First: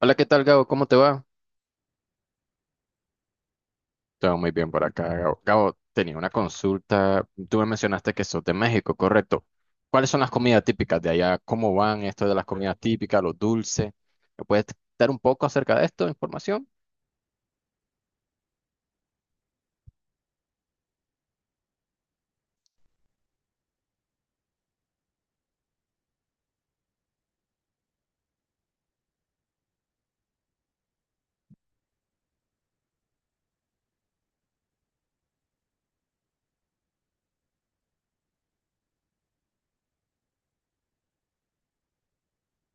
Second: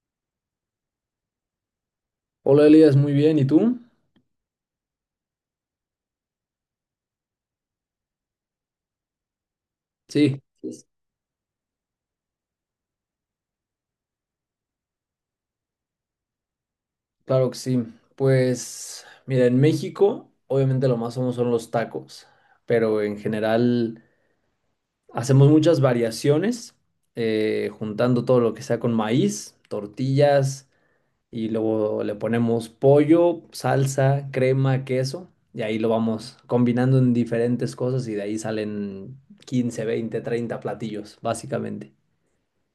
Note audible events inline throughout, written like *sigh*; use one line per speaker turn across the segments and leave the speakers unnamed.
Hola, ¿qué tal, Gabo? ¿Cómo te va?
Hola Elías, muy bien. ¿Y tú?
Todo muy bien por acá, Gabo. Gabo, tenía una consulta. Tú me mencionaste que sos de México, correcto. ¿Cuáles son las
Sí,
comidas
pues,
típicas de allá? ¿Cómo van esto de las comidas típicas, los dulces? ¿Me puedes dar un poco acerca de esto, información?
claro que sí. Pues mira, en México obviamente lo más famoso son los tacos, pero en general hacemos muchas variaciones, juntando todo lo que sea con maíz, tortillas y luego le ponemos pollo, salsa, crema, queso y ahí lo vamos combinando en diferentes cosas y de ahí salen 15, 20, 30 platillos, básicamente.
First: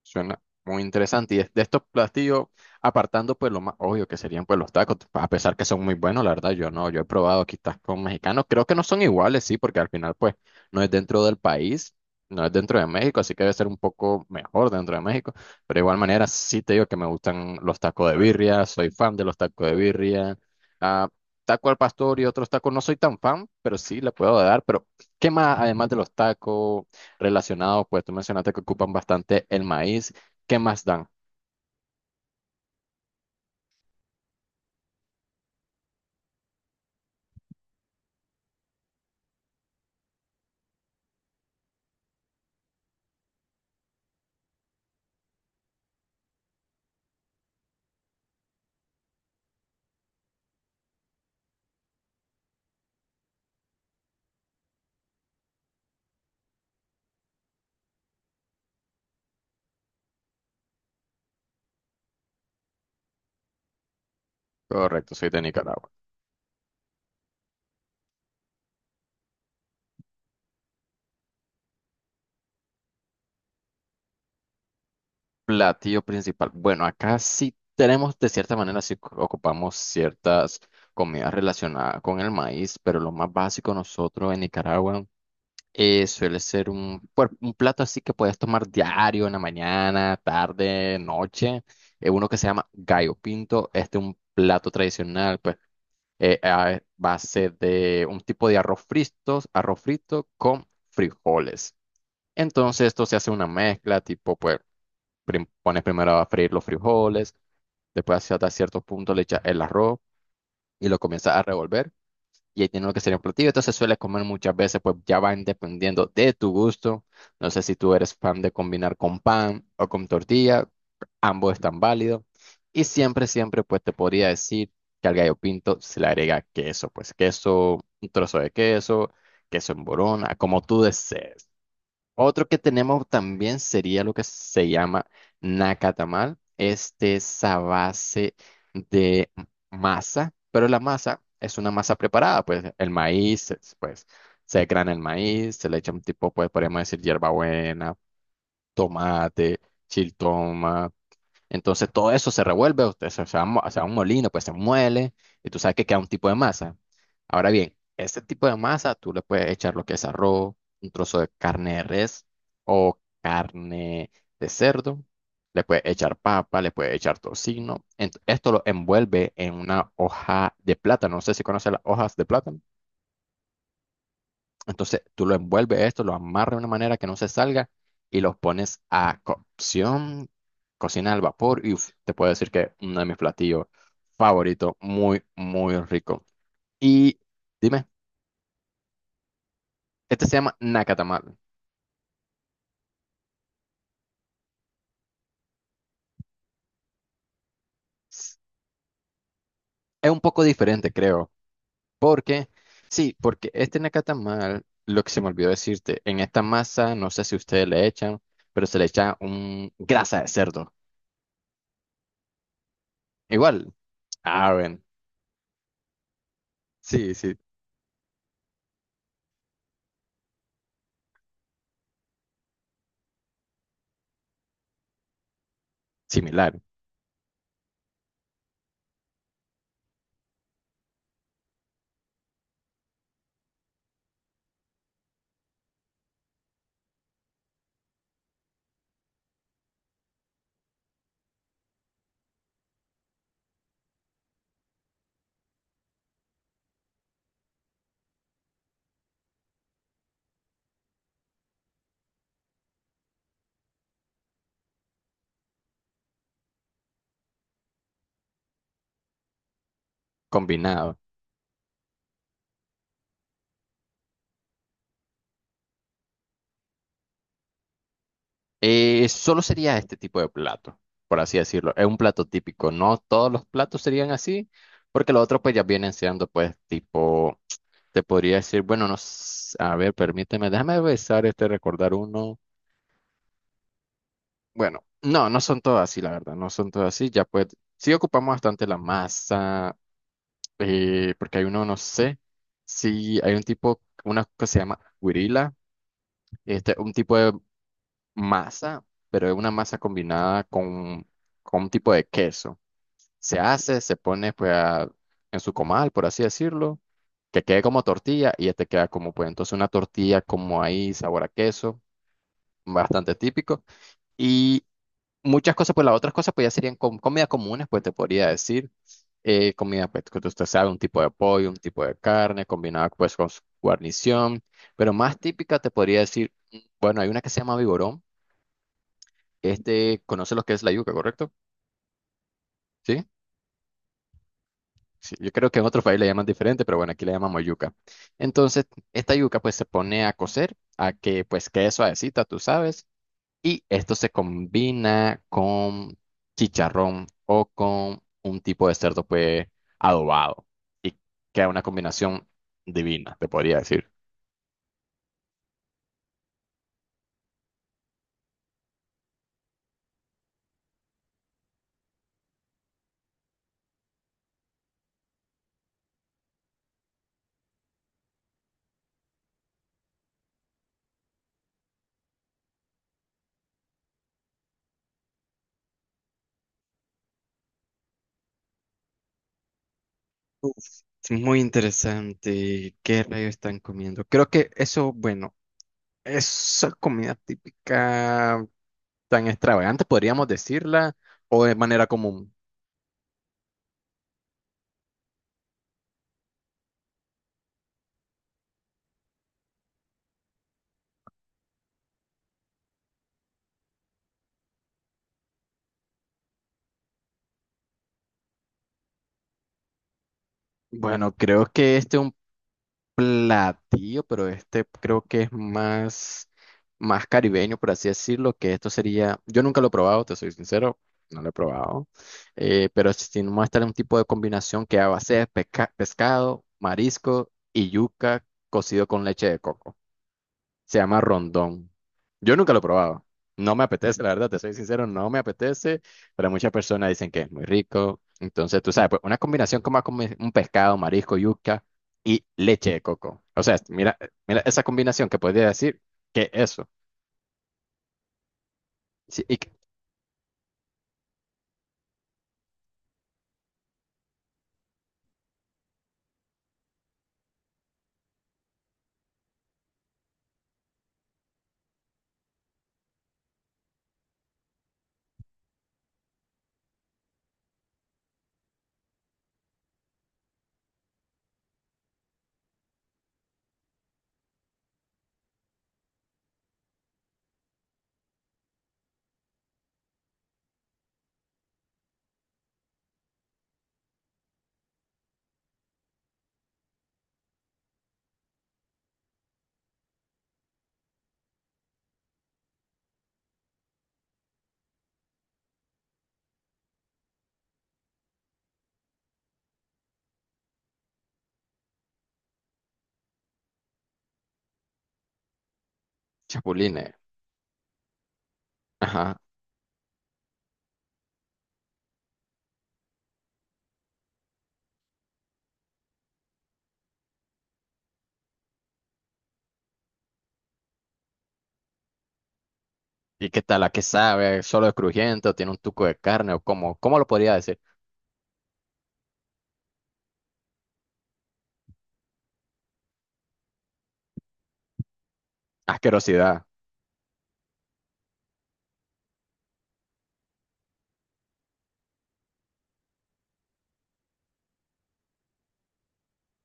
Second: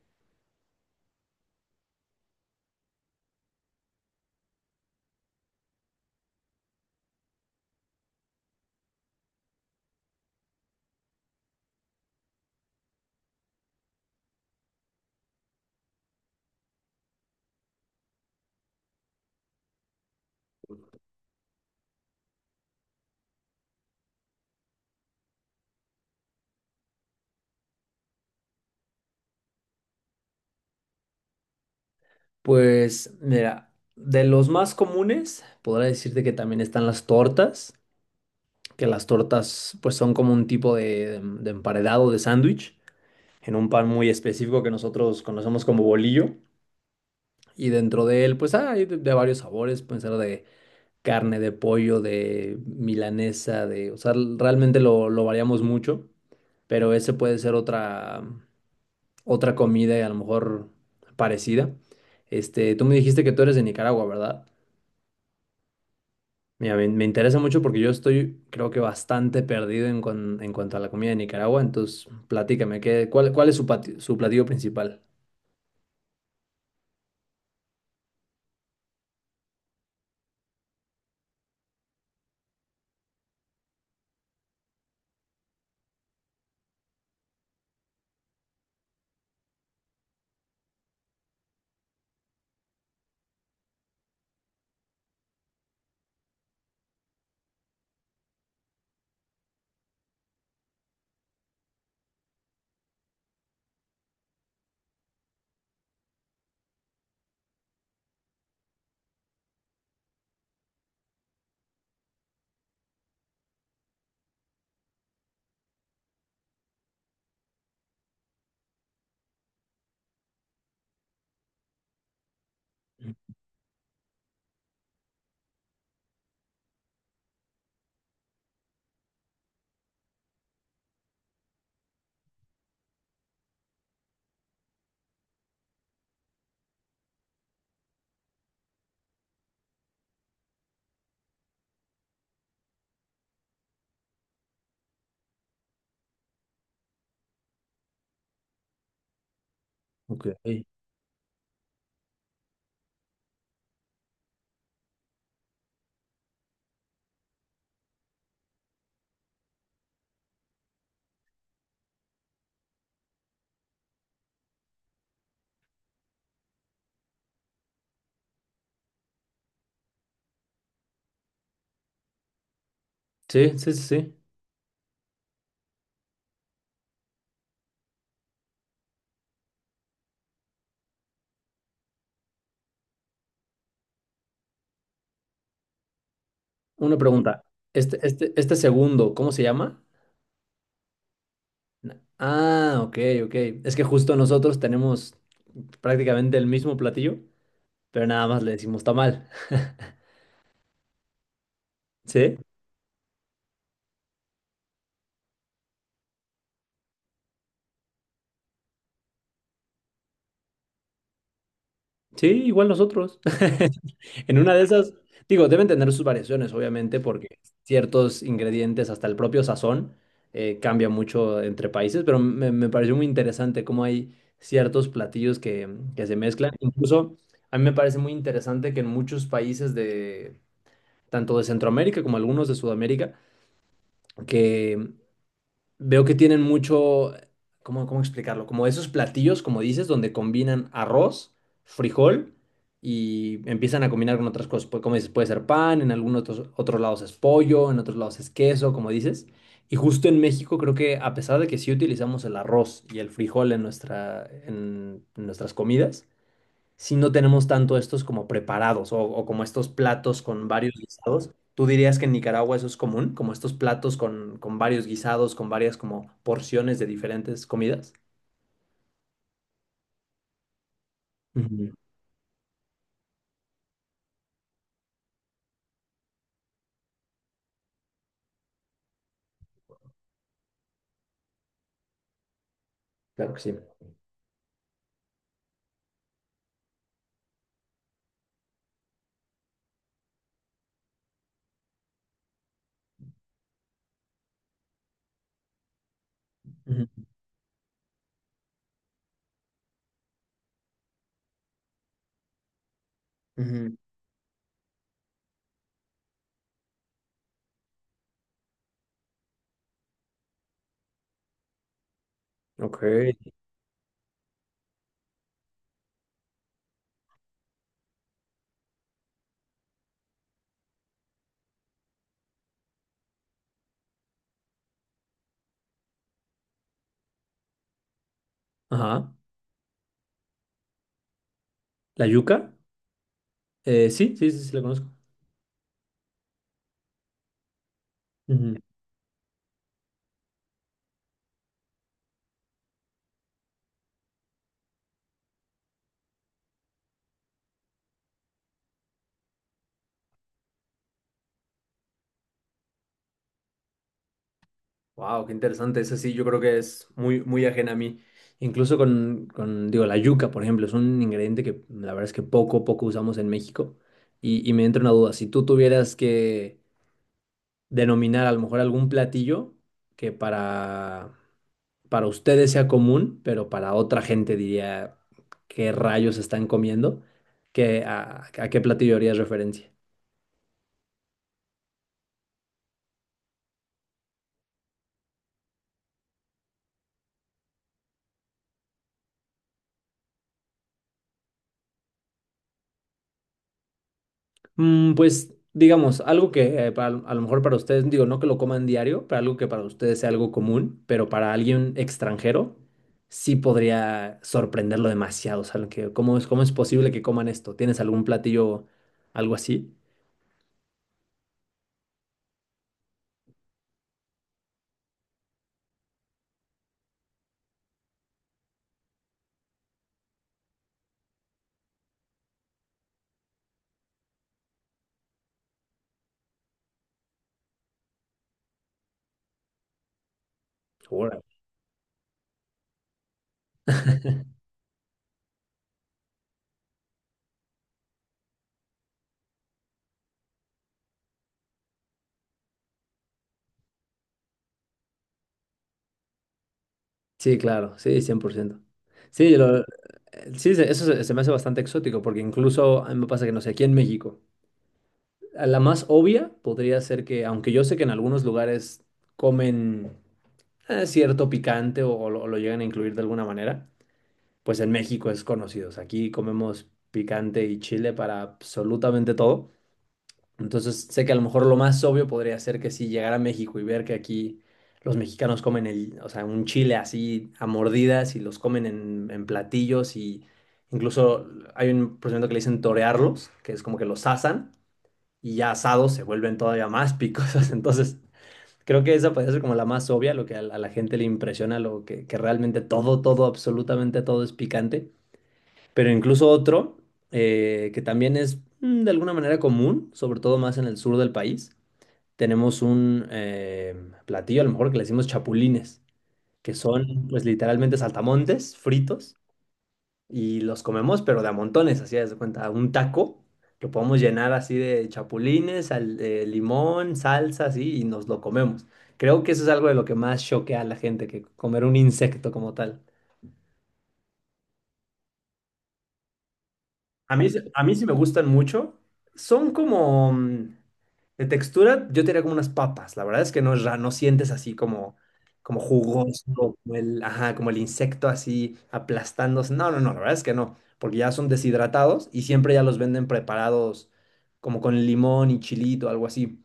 Suena muy interesante. Y de estos platillos, apartando pues lo más obvio que serían pues los tacos, a pesar que son muy buenos, la verdad, yo no, yo he probado quizás tacos mexicanos, creo que no son iguales, sí, porque al final pues no es dentro del país, no es dentro de México, así que debe ser un poco mejor dentro de México, pero de igual manera sí te digo que me gustan los tacos de birria, soy fan de los tacos de birria, ah, taco al pastor y otros tacos, no soy tan fan, pero sí le puedo dar, pero ¿qué más además de los tacos? Relacionado, pues tú mencionaste que ocupan bastante el maíz. ¿Qué más dan?
Pues mira, de los más comunes, podría decirte que también están las tortas, que las tortas pues son como un tipo de emparedado de sándwich en un pan muy específico que nosotros conocemos como bolillo y dentro de él pues hay de varios sabores, pueden ser de carne, de pollo, de milanesa, de, o sea, realmente lo variamos mucho, pero ese puede ser otra comida y a lo mejor parecida. Este, tú me dijiste que tú eres de Nicaragua, ¿verdad?
Correcto, soy de Nicaragua.
Mira, me interesa mucho porque yo estoy, creo que bastante perdido en, en cuanto a la comida de Nicaragua, entonces platícame, ¿ cuál es su, su platillo principal?
Platillo principal. Bueno, acá sí tenemos, de cierta manera, ocupamos ciertas comidas relacionadas con el maíz, pero lo más básico nosotros en Nicaragua suele ser un, pues, un plato así que puedes tomar diario, en la mañana, tarde, noche. Uno que se llama gallo pinto. Este es un plato tradicional, pues a base de un tipo de arroz frito con frijoles. Entonces esto se hace una mezcla, tipo, pues pones primero a freír los frijoles, después hasta cierto punto le echas el arroz y lo comienzas a revolver y ahí tiene lo que sería un platillo. Entonces suele comer muchas veces, pues ya van dependiendo de tu gusto. No sé si tú eres fan de combinar con pan o con tortilla, ambos están válidos. Y siempre, siempre, pues te podría decir que al gallo pinto se le agrega queso, pues queso, un trozo de queso, queso en borona, como tú desees. Otro que tenemos también sería lo que se llama nacatamal. Este es a base de masa, pero la masa es una masa preparada, pues el maíz, es, pues se grana el maíz, se le echa un tipo, pues podemos decir hierbabuena, tomate,
Ok. Sí,
chiltoma. Entonces todo eso se revuelve, usted se va, se va a un molino, pues se muele y tú sabes que queda un tipo de masa. Ahora bien, este tipo de masa tú le puedes echar lo que es arroz, un trozo de carne de res o carne de cerdo, le puedes echar papa, le puedes echar tocino. Esto lo envuelve en una hoja de plátano, no sé si conoces las hojas de plátano.
sí, sí, sí.
Entonces tú lo envuelves esto, lo amarras de una manera que no se salga y los pones a cocción, cocina al vapor y uf, te puedo decir que uno de mis platillos favoritos, muy, muy rico.
Una
Y
pregunta.
dime,
Este segundo, ¿cómo se llama?
este se llama nacatamal.
Ah, ok, ok. Es que justo nosotros tenemos prácticamente el mismo platillo, pero nada
S-
más le decimos tamal. *laughs*
Es un poco diferente, creo,
¿Sí?
porque, sí, porque este nacatamal, lo que se me olvidó decirte, en esta masa, no sé si ustedes le echan, pero se le echa un grasa de cerdo.
Sí, igual nosotros.
Igual,
*laughs* En
ah,
una de
bueno,
esas, digo, deben tener sus variaciones, obviamente,
sí,
porque
sí,
ciertos ingredientes, hasta el propio sazón, cambia mucho entre países, pero me pareció muy interesante cómo hay ciertos platillos que se mezclan.
similar,
Incluso a mí me parece muy interesante que en muchos países de, tanto de Centroamérica como algunos de Sudamérica, que veo que tienen mucho, ¿cómo explicarlo? Como esos platillos, como dices, donde combinan arroz, frijol y empiezan a combinar con otras cosas. Como dices, puede ser pan, en algunos otros, otros lados es pollo, en otros lados es queso, como dices. Y justo en México creo que a pesar de que sí utilizamos el arroz y el frijol en nuestra, en nuestras comidas, si no tenemos tanto estos como preparados o como estos platos con varios
combinado.
guisados. ¿Tú dirías que en Nicaragua eso es común, como estos platos con varios guisados, con varias como porciones de diferentes comidas?
Solo sería este tipo de plato, por así decirlo.
Ujú.
Es un plato típico. No todos los platos serían así, porque los otros pues ya vienen siendo pues tipo, te podría decir, bueno, no, a ver, permíteme, déjame besar este, recordar uno.
Claro que sí.
Bueno, no, no son todos así, la verdad, no son todos así. Ya pues, sí ocupamos bastante la masa, porque hay uno, no sé, si hay un tipo, una que se llama guirila, este,
Ujú,
un tipo de masa, pero es una masa combinada con un tipo de queso. Se
ujú.
hace, se pone pues a- en su comal, por así decirlo, que quede como tortilla y ya te queda como pues entonces una tortilla como ahí, sabor a queso,
Ok.
bastante típico. Y muchas cosas, pues las otras cosas pues ya serían comidas comunes, pues te podría decir. Comida pues que usted sabe, un tipo de pollo, un tipo de carne, combinada pues con su guarnición, pero más típica te podría decir, mm, bueno, hay una que se llama vigorón,
Ajá.
este conoce lo que es la yuca, ¿correcto?
¿La yuca?
¿Sí?
Sí, sí, sí, sí, la conozco.
Sí, yo creo que en otros países le llaman diferente, pero bueno, aquí le llamamos yuca.
Ujú.
Entonces, esta yuca pues se pone a cocer, a que pues quede suavecita, tú sabes, y esto se combina con chicharrón o con un tipo de cerdo pues adobado y queda una combinación divina, te podría decir.
Wow, qué interesante. Eso sí, yo creo que es muy, muy ajena a mí. Incluso con, digo, la yuca, por ejemplo, es un ingrediente que la verdad es que poco, poco usamos en México. Y me entra una duda. Si tú tuvieras que denominar a lo mejor algún platillo que para ustedes sea común, pero para otra gente diría qué rayos están comiendo, ¿ a qué platillo harías referencia?
Uf, es muy interesante. ¿Qué rayos están comiendo? Creo que eso, bueno, es comida típica. Tan extravagante, podríamos decirla, o de manera común.
Mm, pues digamos, algo que a lo mejor para ustedes, digo, no que lo coman diario, pero algo que para ustedes sea algo común, pero para alguien extranjero sí podría sorprenderlo demasiado. O sea, lo que, ¿cómo es posible que coman esto? ¿Tienes algún platillo, algo así?
Bueno, creo que este es un platillo, pero este creo que es más, más caribeño, por así decirlo, que esto sería, yo nunca lo he probado, te soy sincero, no lo he probado, pero si no muestra un tipo de combinación que a base de pescado, marisco y yuca cocido con leche de coco. Se llama
Órale.
rondón. Yo nunca lo he probado. No me apetece, la verdad, te
*laughs*
soy sincero, no me apetece, pero muchas personas dicen que es muy rico. Entonces, tú sabes, pues una combinación como a comer un pescado, marisco, yuca y leche de coco. O sea, mira, mira esa combinación que podría decir que eso.
Sí, claro, sí, 100%.
Sí,
Sí, eso se me hace bastante exótico, porque incluso a mí me pasa que, no sé, aquí en México. La más obvia podría ser que, aunque yo sé que en algunos lugares comen cierto picante o lo llegan a incluir de alguna manera, pues en México es conocido. O sea, aquí comemos picante y chile para absolutamente todo. Entonces sé que a lo mejor lo más obvio podría ser que si llegara a México y ver que aquí los mexicanos comen el, o sea, un chile así a mordidas y los comen en platillos y incluso hay un procedimiento que le dicen torearlos, que es como que los asan y ya asados se vuelven todavía más picosas. *laughs* Entonces, creo que esa puede ser como la más obvia, lo que a, la gente le impresiona, lo que realmente todo, todo, absolutamente todo es picante. Pero incluso otro, que también es mm, de alguna manera común, sobre todo más en el sur del país, tenemos un platillo, a lo mejor que le decimos chapulines, que
chapulines.
son pues literalmente saltamontes fritos
Ajá.
y los comemos, pero de a montones, así haz de cuenta, un taco que podemos llenar así de chapulines, de limón, salsa, así, y nos lo comemos. Creo que eso es algo de lo que más choquea a la gente, que comer un insecto como tal.
¿Y qué tal? ¿A qué sabe? ¿Solo es crujiente? ¿O tiene un tuco de carne? ¿O cómo? ¿Cómo lo
A mí,
podría decir?
a mí sí me gustan mucho. Son como mm, de textura, yo te diría como unas papas. La verdad es que no, no sientes así como, como jugoso,
Asquerosidad.
como el, ajá, como el insecto así aplastándose. No, no, no, la verdad es que no, porque ya son deshidratados y siempre ya los venden preparados como con limón y chilito, algo así.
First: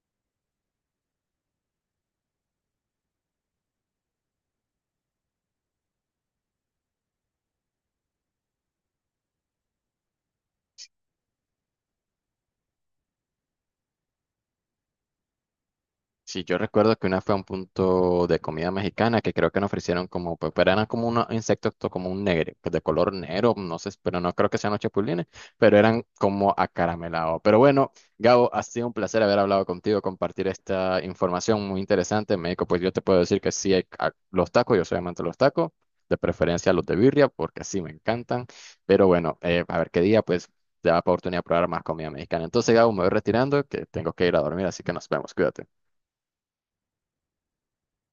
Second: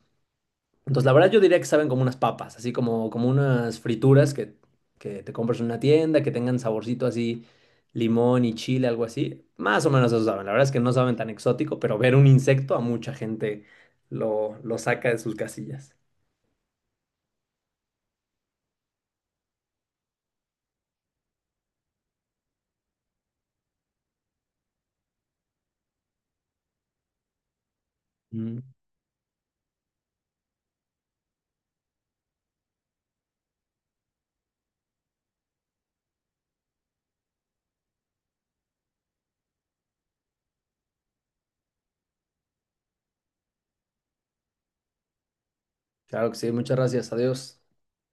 Entonces, la verdad yo diría que saben como unas papas, así como, como unas frituras que te compras en una tienda, que tengan saborcito así, limón y chile, algo así. Más o menos eso saben. La verdad es que no saben tan exótico, pero ver un insecto a mucha gente lo saca de sus casillas.
Sí, yo recuerdo que una fue a un punto de comida mexicana que creo que nos ofrecieron como, pues, pero eran como unos insectos como un negro, pues de color negro, no sé, pero no creo que sean los chapulines, pero eran como acaramelados. Pero bueno, Gabo,
Mm.
ha sido un placer haber hablado contigo, compartir esta información muy interesante. México, pues yo te puedo decir que sí hay los tacos, yo soy amante de los tacos, de preferencia los de birria, porque sí me encantan. Pero bueno, a ver qué día, pues, te da oportunidad de probar más comida mexicana. Entonces, Gabo, me voy retirando, que tengo que ir a dormir, así que nos vemos, cuídate.
Claro que sí, muchas gracias. Adiós.